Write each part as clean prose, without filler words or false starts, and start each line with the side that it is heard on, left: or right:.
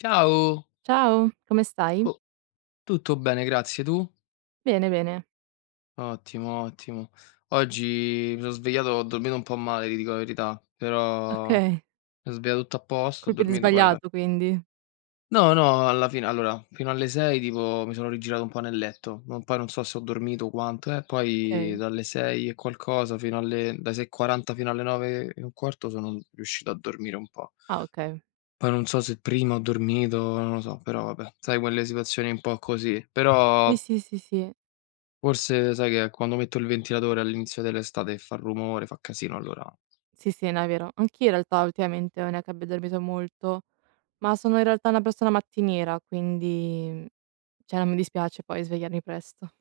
left: Ciao,
right: Ciao, come stai?
left: co tutto bene, grazie. Tu?
right: Bene, bene.
left: Ottimo, ottimo. Oggi mi sono svegliato, ho dormito un po' male, ti dico la verità, però mi
right: Okay.
left: sono svegliato tutto a posto, ho
right: Colpi di
left: dormito poi alla
right: sbagliato quindi.
left: no, no, alla fine allora, fino alle 6 tipo mi sono rigirato un po' nel letto, non poi non so se ho dormito quanto, poi
right: Okay.
left: dalle 6 e qualcosa fino alle dai 6:40 fino alle 9 e un quarto sono riuscito a dormire un po'.
right: Ah, okay.
left: Poi non so se prima ho dormito, non lo so, però vabbè, sai quelle situazioni un po' così. Però
right: Sì, sì, sì, sì.
left: Forse sai che è quando metto il ventilatore all'inizio dell'estate e fa rumore, fa casino allora
right: Sì, sì, no, è vero. Anch'io in realtà ultimamente non è che abbia dormito molto, ma sono in realtà una persona mattiniera, quindi cioè non mi dispiace poi svegliarmi presto.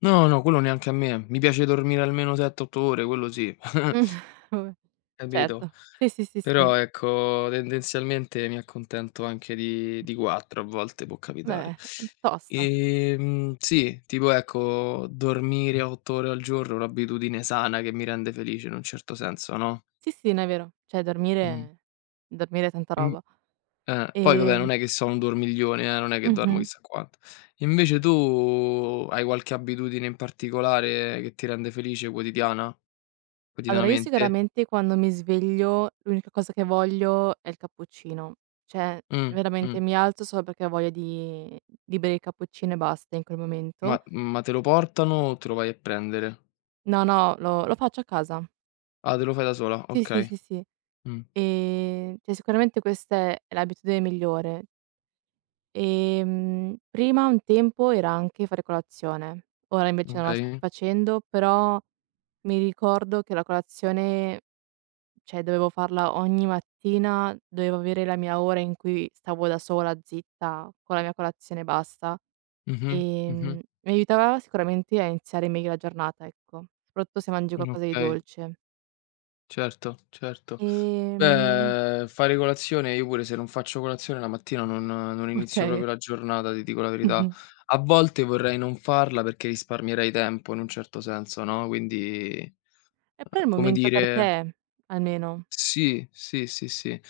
left: no, no, quello neanche a me. Mi piace dormire almeno 7, 8 ore, quello sì,
right: Mh. Vabbè,
left: capito?
right: certo. Sì, sì, sì, sì.
left: Però ecco, tendenzialmente mi accontento anche di 4 a volte, può capitare.
right: Beh, tosta.
left: Sì, tipo ecco, dormire 8 ore al giorno è un'abitudine sana che mi rende felice in un certo senso, no.
right: Sì, sì, no, è vero. Cioè
left: Mh.
right: dormire è tanta
left: In
right: roba.
left: Poi vabbè
right: Ehm
left: non è che sono un dormiglione, non è che dormo
right: Mh-mh.
left: chissà quanto. Invece tu hai qualche abitudine in particolare che ti rende felice quotidiana?
right: Allora, io
left: Quotidianamente?
right: sicuramente quando mi sveglio l'unica cosa che voglio è il cappuccino. Cioè,
left: Mh, mh.
right: veramente mi alzo solo perché ho voglia di bere il cappuccino e basta in quel
left: Ma
right: momento.
left: ma te lo portano o te lo vai a prendere?
right: No, no, lo faccio a casa.
left: Ah, te lo fai da sola,
right: Sì, sì,
left: okay.
right: sì, sì.
left: Mh,
right: Cioè sicuramente questa è l'abitudine migliore. Prima un tempo era anche fare colazione, ora invece non la sto più
left: okay.
right: facendo, però mi ricordo che la colazione. Cioè, dovevo farla ogni mattina, dovevo avere la mia ora in cui stavo da sola, zitta, con la mia colazione e basta.
left: Mh-mh, mh-mh.
right: Mi aiutava sicuramente a iniziare meglio la giornata, ecco, soprattutto se mangi qualcosa di
left: Okay,
right: dolce.
left: certo, certo.
right: Ehm
left: Beh, fare colazione io pure se non faccio colazione la mattina non inizio
right: okay.
left: proprio la giornata, ti dico la verità.
right: Mh-mh.
left: A volte vorrei non farla perché risparmierei tempo in un certo senso, no, quindi,
right: E però è il
left: come
right: momento per
left: dire,
right: te, almeno.
left: sì, sì, sì, sì.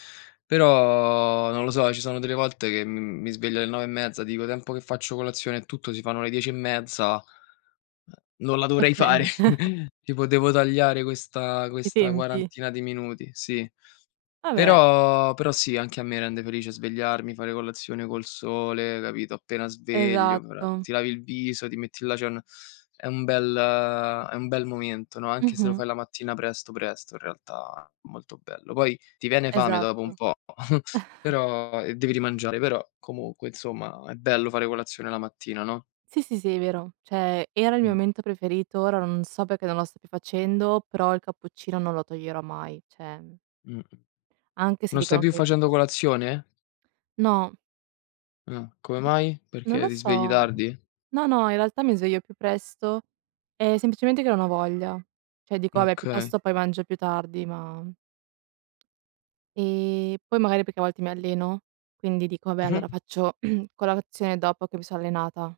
left: Però non lo so, ci sono delle volte che mi sveglio alle 9 e mezza, dico: "Tempo che faccio colazione e tutto, si fanno le 10 e mezza, non la dovrei fare."
right: Okay,
left: Tipo devo tagliare questa
right: i
left: questa
right: tempi.
left: quarantina di minuti, sì.
right: Vabbè,
left: Però sì, anche a me rende felice svegliarmi, fare colazione col sole, capito, appena sveglio, ora
right: esatto.
left: ti lavi il viso, ti metti là, c'è un è un bel momento, no, anche se lo
right: Mh-mh,
left: fai la mattina presto, presto, in realtà è molto bello. Poi ti viene fame dopo un
right: esatto.
left: po', però e devi rimangiare, però comunque insomma è bello fare colazione la mattina, no?
right: Sì, sì, sì, è vero. Cioè, era il mio
left: Mh.
right: momento preferito, ora non so perché non lo stia più facendo, però il cappuccino non lo toglierò mai. Cioè,
left: Mh-mh.
right: anche se
left: Non stai
right: dicono
left: più
right: che
left: facendo colazione?
right: no,
left: Ah, come mai?
right: non
left: Perché
right: lo
left: ti svegli
right: so.
left: tardi?
right: No, no, in realtà mi sveglio più presto, è semplicemente che non ho voglia. Cioè dico: "Vabbè,
left: Okay.
right: piuttosto poi mangio più tardi", ma poi magari perché a volte mi alleno, quindi dico: "Vabbè, allora
left: Mh-mh.
right: faccio colazione dopo che mi sono allenata,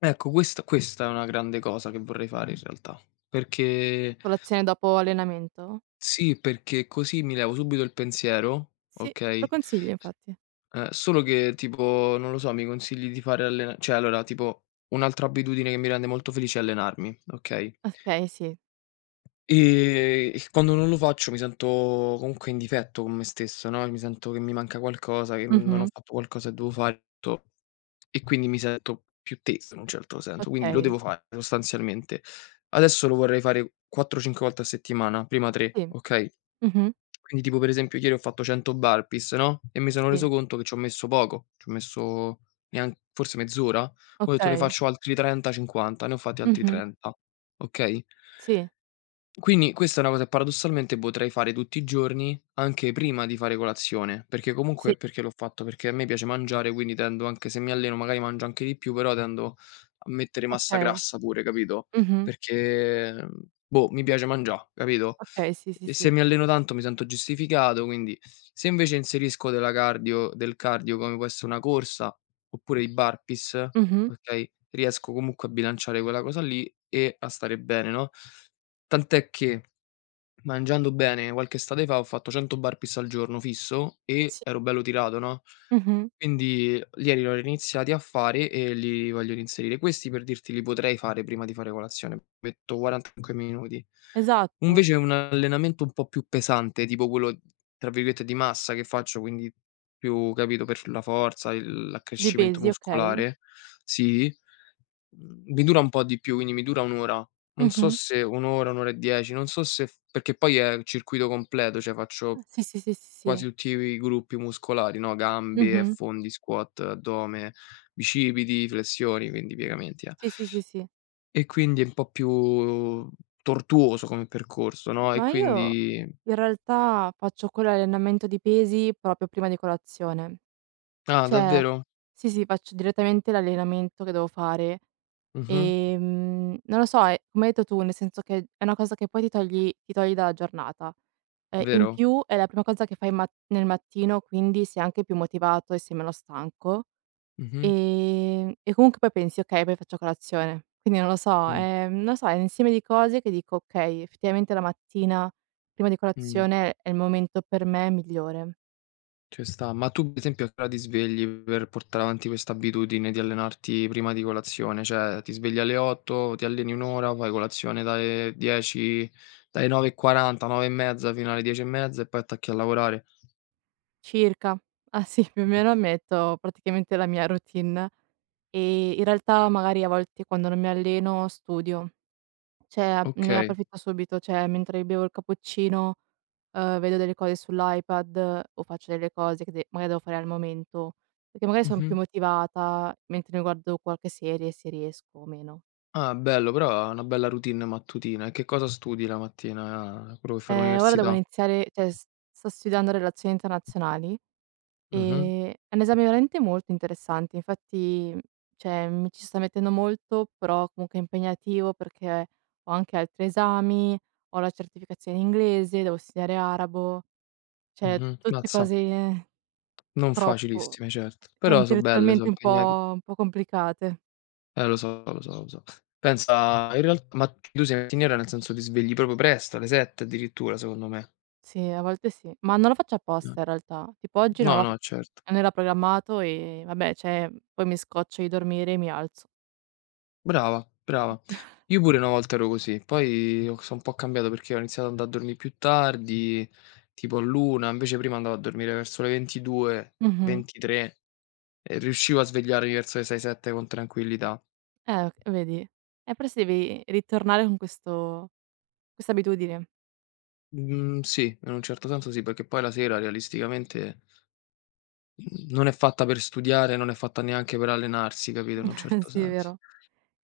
left: Ecco, questa è una grande cosa che vorrei fare in realtà, perché
right: colazione dopo allenamento?"
left: sì, perché così mi levo subito il pensiero,
right: Sì, lo
left: okay,
right: consiglio infatti.
left: solo che tipo, non lo so, mi consigli di fare allena cioè allora tipo un'altra abitudine che mi rende molto felice è allenarmi, okay?
right: Okay, sì.
left: E quando non lo faccio mi sento comunque in difetto con me stesso, no, mi sento che mi manca qualcosa, che non ho
right: Mh-mh.
left: fatto qualcosa che devo fare to e quindi mi sento più teso in un certo senso, quindi lo
right: Okay,
left: devo fare sostanzialmente. Adesso lo vorrei fare 4, 5 volte a settimana, prima 3,
right: sì.
left: okay,
right: Mh-mh.
left: quindi tipo per esempio ieri ho fatto 100 burpees, no, e mi sono
right: Sì,
left: reso conto che ci ho messo poco, ci ho messo nean forse mezz'ora, ho detto: "Ne
right: okay.
left: faccio altri 30, 50", ne ho fatti altri
right: Mh-mh.
left: 30, okay?
right: Sì,
left: Quindi questa è una cosa che paradossalmente potrei fare tutti i giorni, anche prima di fare colazione, perché
right: sì,
left: comunque perché l'ho fatto? Perché a me piace mangiare, quindi tendo anche se mi alleno magari mangio anche di più, però tendo a mettere massa
right: okay.
left: grassa pure, capito?
right: Mh-mh.
left: Perché, boh, mi piace mangià, capito?
right: Okay, sì, sì,
left: E se
right: sì.
left: mi alleno tanto mi sento giustificato, quindi se invece inserisco del cardio come può essere una corsa, oppure i burpees,
right: Mh-mh.
left: okay, riesco comunque a bilanciare quella cosa lì e a stare bene, no? Tant'è che, mangiando bene, qualche estate fa ho fatto 100 burpees al giorno fisso e
right: Sì.
left: ero bello tirato, no,
right: Mh-mh.
left: quindi ieri l'ho riniziati a fare e li voglio reinserire. Questi per dirti li potrei fare prima di fare colazione, metto 45 minuti.
right: Esatto.
left: Invece un allenamento un po' più pesante, tipo quello, tra virgolette, "di massa" che faccio, quindi più capito, per la forza, il
right: Li
left: l'accrescimento
right: pesi, okay.
left: muscolare, sì. Mi dura un po' di più, quindi mi dura 1 ora. Non so
right: Mh-mh.
left: se 1 ora, 1 ora e 10, non so se f perché poi è circuito completo, cioè faccio
right: Sì, sì, sì, sì, sì.
left: quasi tutti i gruppi muscolari, no, gambe,
right: Mh-mh.
left: affondi, squat, addome, bicipiti, flessioni, quindi piegamenti, eh.
right: Sì, sì, sì, sì.
left: E quindi è un po' più tortuoso come percorso, no,
right: Ma io in realtà faccio quell'allenamento di pesi proprio prima di colazione.
left: ah,
right: Cioè
left: davvero?
right: sì, sì, faccio direttamente l'allenamento che devo fare.
left: Mh-mh.
right: Non lo so, è come hai detto tu, nel senso che è una cosa che poi ti togli dalla giornata. In
left: Vero.
right: più è la prima cosa che fai ma nel mattino, quindi sei anche più motivato e sei meno stanco.
left: Mh-mh.
right: E comunque poi pensi: "Okay, poi faccio colazione." Quindi non lo so,
left: Mh.
right: non lo so, è un insieme di cose che dico: "Okay, effettivamente la mattina prima di
left: Mh.
right: colazione è il momento per me migliore."
left: Ci sta. Ma tu, per esempio, a che ora ti svegli per portare avanti questa abitudine di allenarti prima di colazione? Cioè, ti svegli alle 8, ti alleni 1 ora, fai colazione dalle 9:40, 9:30 fino alle 10:30 e mezza e poi attacchi a lavorare.
right: Circa. Ah sì, più o
left: Mh.
right: meno metto praticamente la mia routine. In realtà magari a volte quando non mi alleno studio, cioè a ne
left: Okay.
right: approfitto subito, cioè mentre bevo il cappuccino, vedo delle cose sull'iPad o faccio delle cose che de magari devo fare al momento, perché magari son più
left: Mh-mh.
right: motivata mentre mi guardo qualche serie, se riesco o meno.
left: Ah, bello, però è una bella routine mattutina. E che cosa studi la mattina? Ah, quello che fai
right: Ora devo
left: all'università?
right: iniziare cioè s sto studiando relazioni internazionali.
left: Mh-mh.
right: È un esame veramente molto interessante, infatti, cioè, mi ci sto mettendo molto, però comunque è impegnativo perché ho anche altri esami, ho la certificazione in inglese, devo studiare arabo, cioè
left: Mh-mh.
right: tutte
left: Mazza,
right: cose
left: non
right: troppo
left: facilissime, certo, però so' belle, so'
right: intellettualmente un
left: impegnati.
right: po' un po' complicate.
left: Lo so, lo so, lo so. Pensa in real Ma tu sei mattiniera nel senso ti svegli proprio presto, alle 7 addirittura secondo me.
right: Sì, a volte sì, ma non lo faccio
left: Mh.
right: apposta in realtà. Tipo oggi non
left: No,
right: l'ho f
left: no, certo.
right: non era programmato e vabbè, cioè, poi mi scoccio di dormire e mi alzo.
left: Brava, brava. Io pure una volta ero così, poi ho so' un po' cambiato perché ho iniziato ad andà a dormì più tardi, tipo all'1, invece prima andavo a dormire verso le 22,
right: Mh-mh.
left: 23 e riuscivo a svegliarmi verso le 6, 7 con tranquillità.
right: O vedi? Però sì devi ritornare con questo questa abitudine.
left: Mhmm, sì, in un certo senso sì, perché poi la sera realisticamente Mhmm, non è fatta per studiare, non è fatta neanche per allenarsi, capito, in un certo
right: Sì, è
left: senso.
right: vero.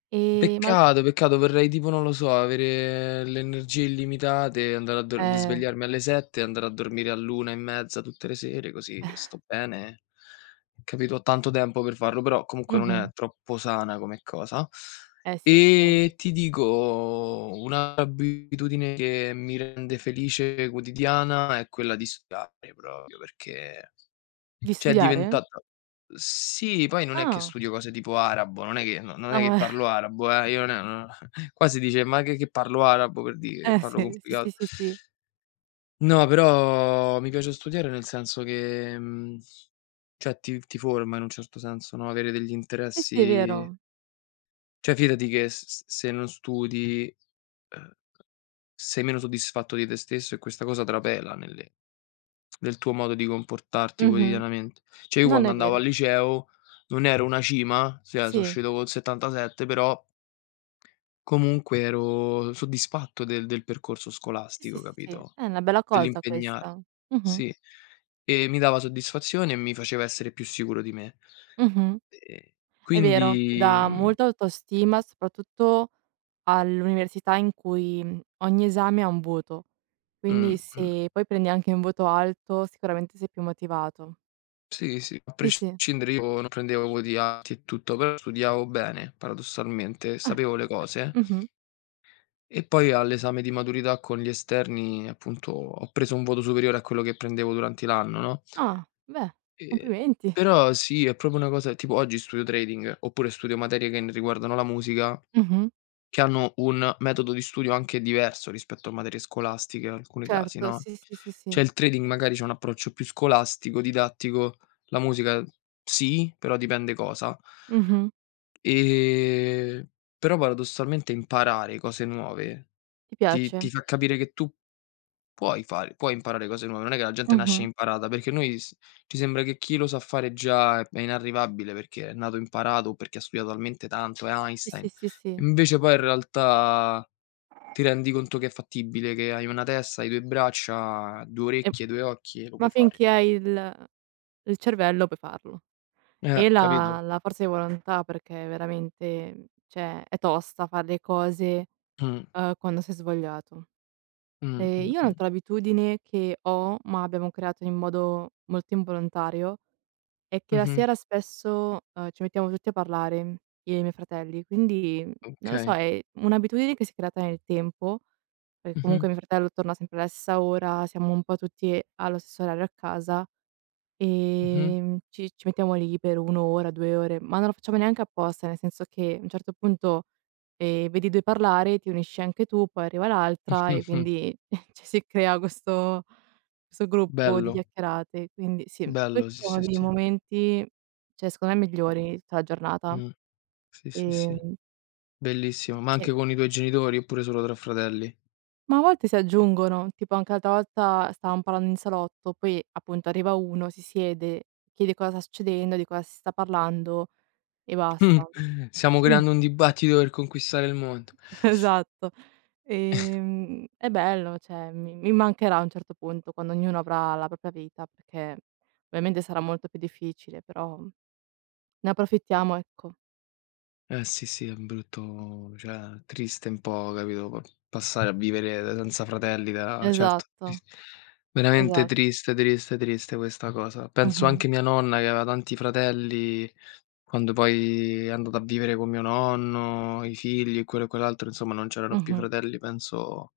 right: E ma
left: Peccato, peccato, vorrei tipo, non lo so, avere le energie illimitate, andare a dor
right: eh.
left: svegliarmi alle 7 e andare a dormire all'1 e mezza tutte le sere, così sto bene. Capito, ho tanto tempo per farlo, però comunque non è
right: Mh-mh.
left: troppo sana come cosa.
right: Eh sì, effettivamente
left: E
right: sì.
left: ti dico, un'altra abitudine che mi rende felice quotidiana è quella di studiare proprio, perché
right: Di
left: cioè è
right: studiare?
left: diventata sì, poi non è che
right: Ah.
left: studio cose tipo arabo, non è che no non
right: Ah,
left: è che
right: va
left: parlo arabo, io non è no, qua si dice: "Ma che parlo arabo?" Per dire,
right: eh
left: parlo
right: sì, sì, sì,
left: complicato.
right: sì, sì.
left: No, però mi piace studiare nel senso che, cioè ti forma in un certo senso, no, avere degli
right: Sì, sì, è
left: interessi
right: vero.
left: cioè fidati che s s se non studi, ehm, sei meno soddisfatto di te stesso e questa cosa trapela nelle del tuo modo di comportarti
right: Mh-mh.
left: quotidianamente. Cioè io
right: Non
left: quando
right: è
left: andavo al
right: vero.
left: liceo non ero una cima, cioè so'
right: Sì.
left: uscito con 77, però comunque ero soddisfatto del percorso
right: Sì, sì,
left: scolastico,
right: sì, sì.
left: capito,
right: È una bella cosa
left: dell'impegnar
right: questa. Mh-mh.
left: sì, e mi dava soddisfazione e mi faceva essere più sicuro di me.
right: Mh-mh.
left: Ehm,
right: È vero, ti
left: quindi
right: dà
left: mhmm,
right: molta autostima, soprattutto all'università in cui, ogni esame ha un voto, quindi
left: mh-mh,
right: se poi prendi anche un voto alto sicuramente sei più motivato.
left: sì, sì, a
right: Sì, sì.
left: prescindere io non prendevo voti alti e tutto, però studiavo bene paradossalmente,
right: Ah,
left: sapevo le cose.
right: mh-mh.
left: E poi all'esame di maturità con gli esterni, appunto, ho preso un voto superiore a quello che prendevo durante l'anno, no,
right: Ah, beh,
left: ehm,
right: complimenti.
left: però sì, è proprio una cosa tipo oggi studio trading, oppure studio materie che n riguardano la musica,
right: Mh-mh.
left: che hanno un metodo di studio anche diverso rispetto a materie scolastiche in alcuni casi,
right: Certo,
left: no,
right: sì, sì, sì,
left: cioè
right: sì.
left: il trading magari c'ha un approccio più scolastico, didattico, la musica sì, però dipende cosa.
right: Mh-mh.
left: Ehm, Però paradossalmente imparare cose nuove
right: Ti
left: ti
right: piace?
left: ti fa capire che tu puoi imparare cose nuove, non è che la gente nasce
right: Mh-mh.
left: imparata, perché noi s ci sembra che chi lo sa fare già è inarrivabile perché è nato imparato o perché ha studiato talmente tanto, è
right: Sì,
left: Einstein.
right: sì, sì, sì.
left: Invece poi in realtà ti rendi conto che è fattibile, che hai una testa, hai 2 braccia, 2
right: E
left: orecchie, 2 occhi e lo
right: ma
left: puoi fare.
right: finché hai il cervello puoi farlo e
left: Capito?
right: la forza di volontà perché veramente, cioè, è tosta far le cose,
left: Mh.
right: quando sei svogliato.
left: Mh, mh,
right: Io
left: mh.
right: un'altra abitudine che ho, ma abbiamo creato in modo molto involontario, è che la
left: Mh-mh.
right: sera spesso, ci mettiamo tutti a parlare, io e i miei fratelli. Quindi, non lo so,
left: Okay.
right: è un'abitudine che si è creata nel tempo, perché
left: Mh-mh.
right: comunque mio fratello torna sempre alla stessa ora, siamo un po' tutti allo stesso orario a casa,
left: Mh-mh. Mh-mh.
right: ci mettiamo lì per 1 ora, 2 ore, ma non lo facciamo neanche apposta, nel senso che a un certo punto vedi 2 parlare, ti unisci anche tu, poi arriva l'altra e quindi cioè si crea questo gruppo di
left: Bello,
right: chiacchierate. Quindi sì,
left: bello,
right: questo
left: sì,
right: è
left: sì,
right: uno dei
left: sì.
right: momenti, cioè secondo me migliori di tutta la giornata.
left: Mh. Sì, sì, sì.
right: Ehm,
left: Bellissimo, ma
right: sì,
left: anche con i tuoi genitori oppure solo tra fratelli?
right: ma a volte si aggiungono, tipo anche l'altra volta stavamo parlando in salotto, poi appunto arriva uno, si siede, chiede cosa sta succedendo, di cosa si sta parlando e basta.
left: Stiamo
right: Quin
left: creando un dibattito per conquistare il mondo.
right: Esatto. È bello, cioè mi mancherà a un certo punto quando ognuno avrà la propria vita, perché ovviamente sarà molto più difficile, però ne approfittiamo, ecco.
left: Eh sì, sì, è brutto, cioè triste un po', capito, pa passare a vivere da senza fratelli da certo,
right: Esatto,
left: tris veramente
right: esatto.
left: triste, triste, triste questa cosa. Penso
right: Mh-mh,
left: anche mia nonna che aveva tanti fratelli, quando poi è andata a vivere con mio nonno, i figli e quello e quell'altro, insomma non c'erano più
right: mh-mh,
left: fratelli, penso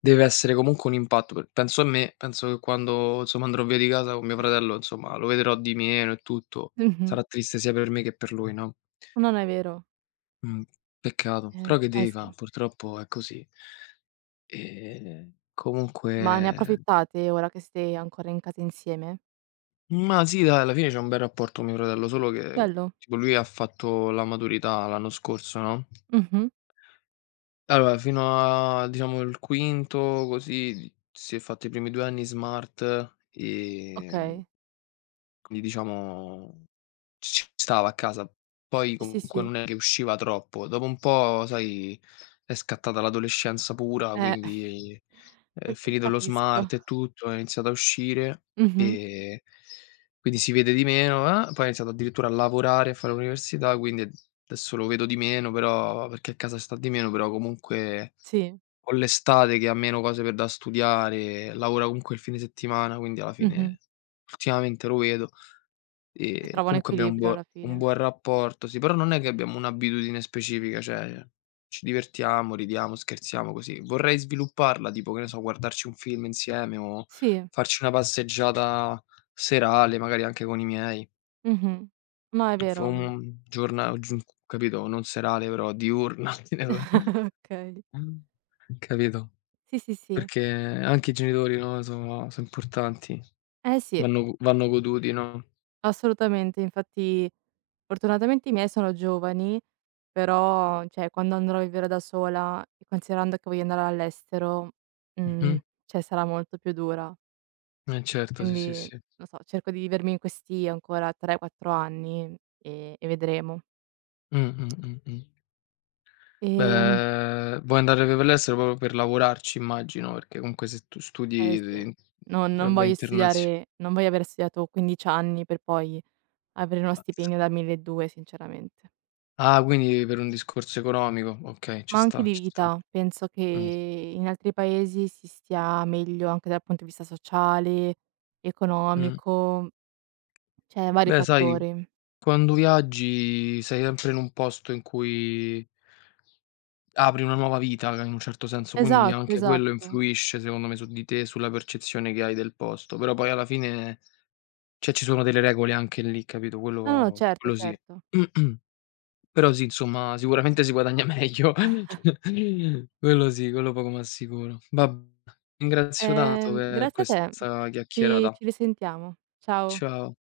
left: deve essere comunque un impatto, pe penso a me, penso che quando, insomma, andrò via di casa con mio fratello, insomma, lo vedrò di meno e tutto,
right: mh-mh.
left: sarà triste sia per me che per lui, no,
right: No, no, è vero.
left: mh, peccato, però che
right: Eh
left: devi fa',
right: sì.
left: purtroppo è così.
right: Ma ne
left: Comunque
right: approfittate ora che siete ancora in casa insieme?
left: ma sì dai, alla fine c'ho un bel rapporto con mio fratello, solo che
right: Bello.
left: tipo lui ha fatto la maturità l'anno scorso, no,
right: Mh-mh.
left: allora fino a diciamo il quinto così si è fatto i primi 2 anni smart,
right: Okay.
left: quindi diciamo ci stava a casa. Poi
right: Sì, sì,
left: comunque
right: sì.
left: non è che usciva troppo. Dopo un po', sai, è scattata l'adolescenza pura,
right: Eh,
left: quindi è
right: c
left: finito lo
right: capisco.
left: smart e tutto, ho iniziato a uscire
right: Mh-mh.
left: e quindi si vede di meno, poi ho iniziato addirittura a lavorare, a fare l'università, quindi adesso lo vedo di meno, però perché a casa sta di meno, però comunque
right: Sì.
left: ho l'estate che ha meno cose per da studiare, lavora comunque il fine settimana, quindi alla
right: Mh-mh.
left: fine ultimamente lo vedo.
right: Si trova un
left: Comunque abbiamo un
right: equilibrio alla
left: buo un
right: fine.
left: buon rapporto, sì, però non è che abbiamo un'abitudine specifica, cioè ci divertiamo, ridiamo, scherziamo così. Vorrei svilupparla, tipo, che ne so, guardarci un film insieme o
right: Sì.
left: farci una passeggiata serale, magari anche con i miei,
right: Mh-mh. No, è
left: o f
right: vero.
left: un
right: Mh.
left: giorna giun capito, non serale però diurna,
right: Okay.
left: capito?
right: Sì, sì, sì.
left: Perché anche i genitori, no, sono so' importanti,
right: Eh sì,
left: vanno goduti, no?
right: assolutamente. Infatti fortunatamente i miei sono giovani, però cioè quando andrò a vivere da sola e considerando che voglio andare all'estero, mhmm,
left: Mh-mh.
right: cioè sarà molto più dura.
left: Eh certo, sì, sì,
right: Quindi
left: sì.
right: non so, cerco di vivermi in questi ancora 3, 4 anni e vedremo.
left: Mh, mh, mh, mh.
right: Ehm
left: Beh, vuoi andare per l'estero proprio per lavorarci immagino, perché comunque se tu
right: eh
left: studi
right: sì,
left: de
right: non
left: roba
right: voglio
left: internazio
right: studiare, non voglio aver studiato 15 anni per poi avere uno
left: mazz
right: stipendio da 1.200 sinceramente.
left: ah, quindi per un discorso economico. Okay, ci
right: Ma anche
left: sta,
right: di
left: ci sta.
right: vita, penso che
left: Mh,
right: in altri paesi si stia meglio anche dal punto di vista sociale,
left: mh.
right: economico, cioè vari
left: Beh, sai,
right: fattori.
left: quando viaggi sei sempre in un posto in cui apri una nuova vita in un certo senso, quindi
right: Esatto,
left: anche quello
right: esatto.
left: influisce secondo me su di te, sulla percezione che hai del posto, però poi alla fine cioè ci sono delle regole anche lì, capito,
right: No, no,
left: quello
right: certo,
left: quello sì.
right: certo.
left: Però sì, insomma, sicuramente si guadagna meglio. Quello sì, quello poco ma sicuro. Va Ringrazio tanto per
right: Grazie a te.
left: questa
right: Ci
left: chiacchierata.
right: ci risentiamo. Ciao.
left: Ciao.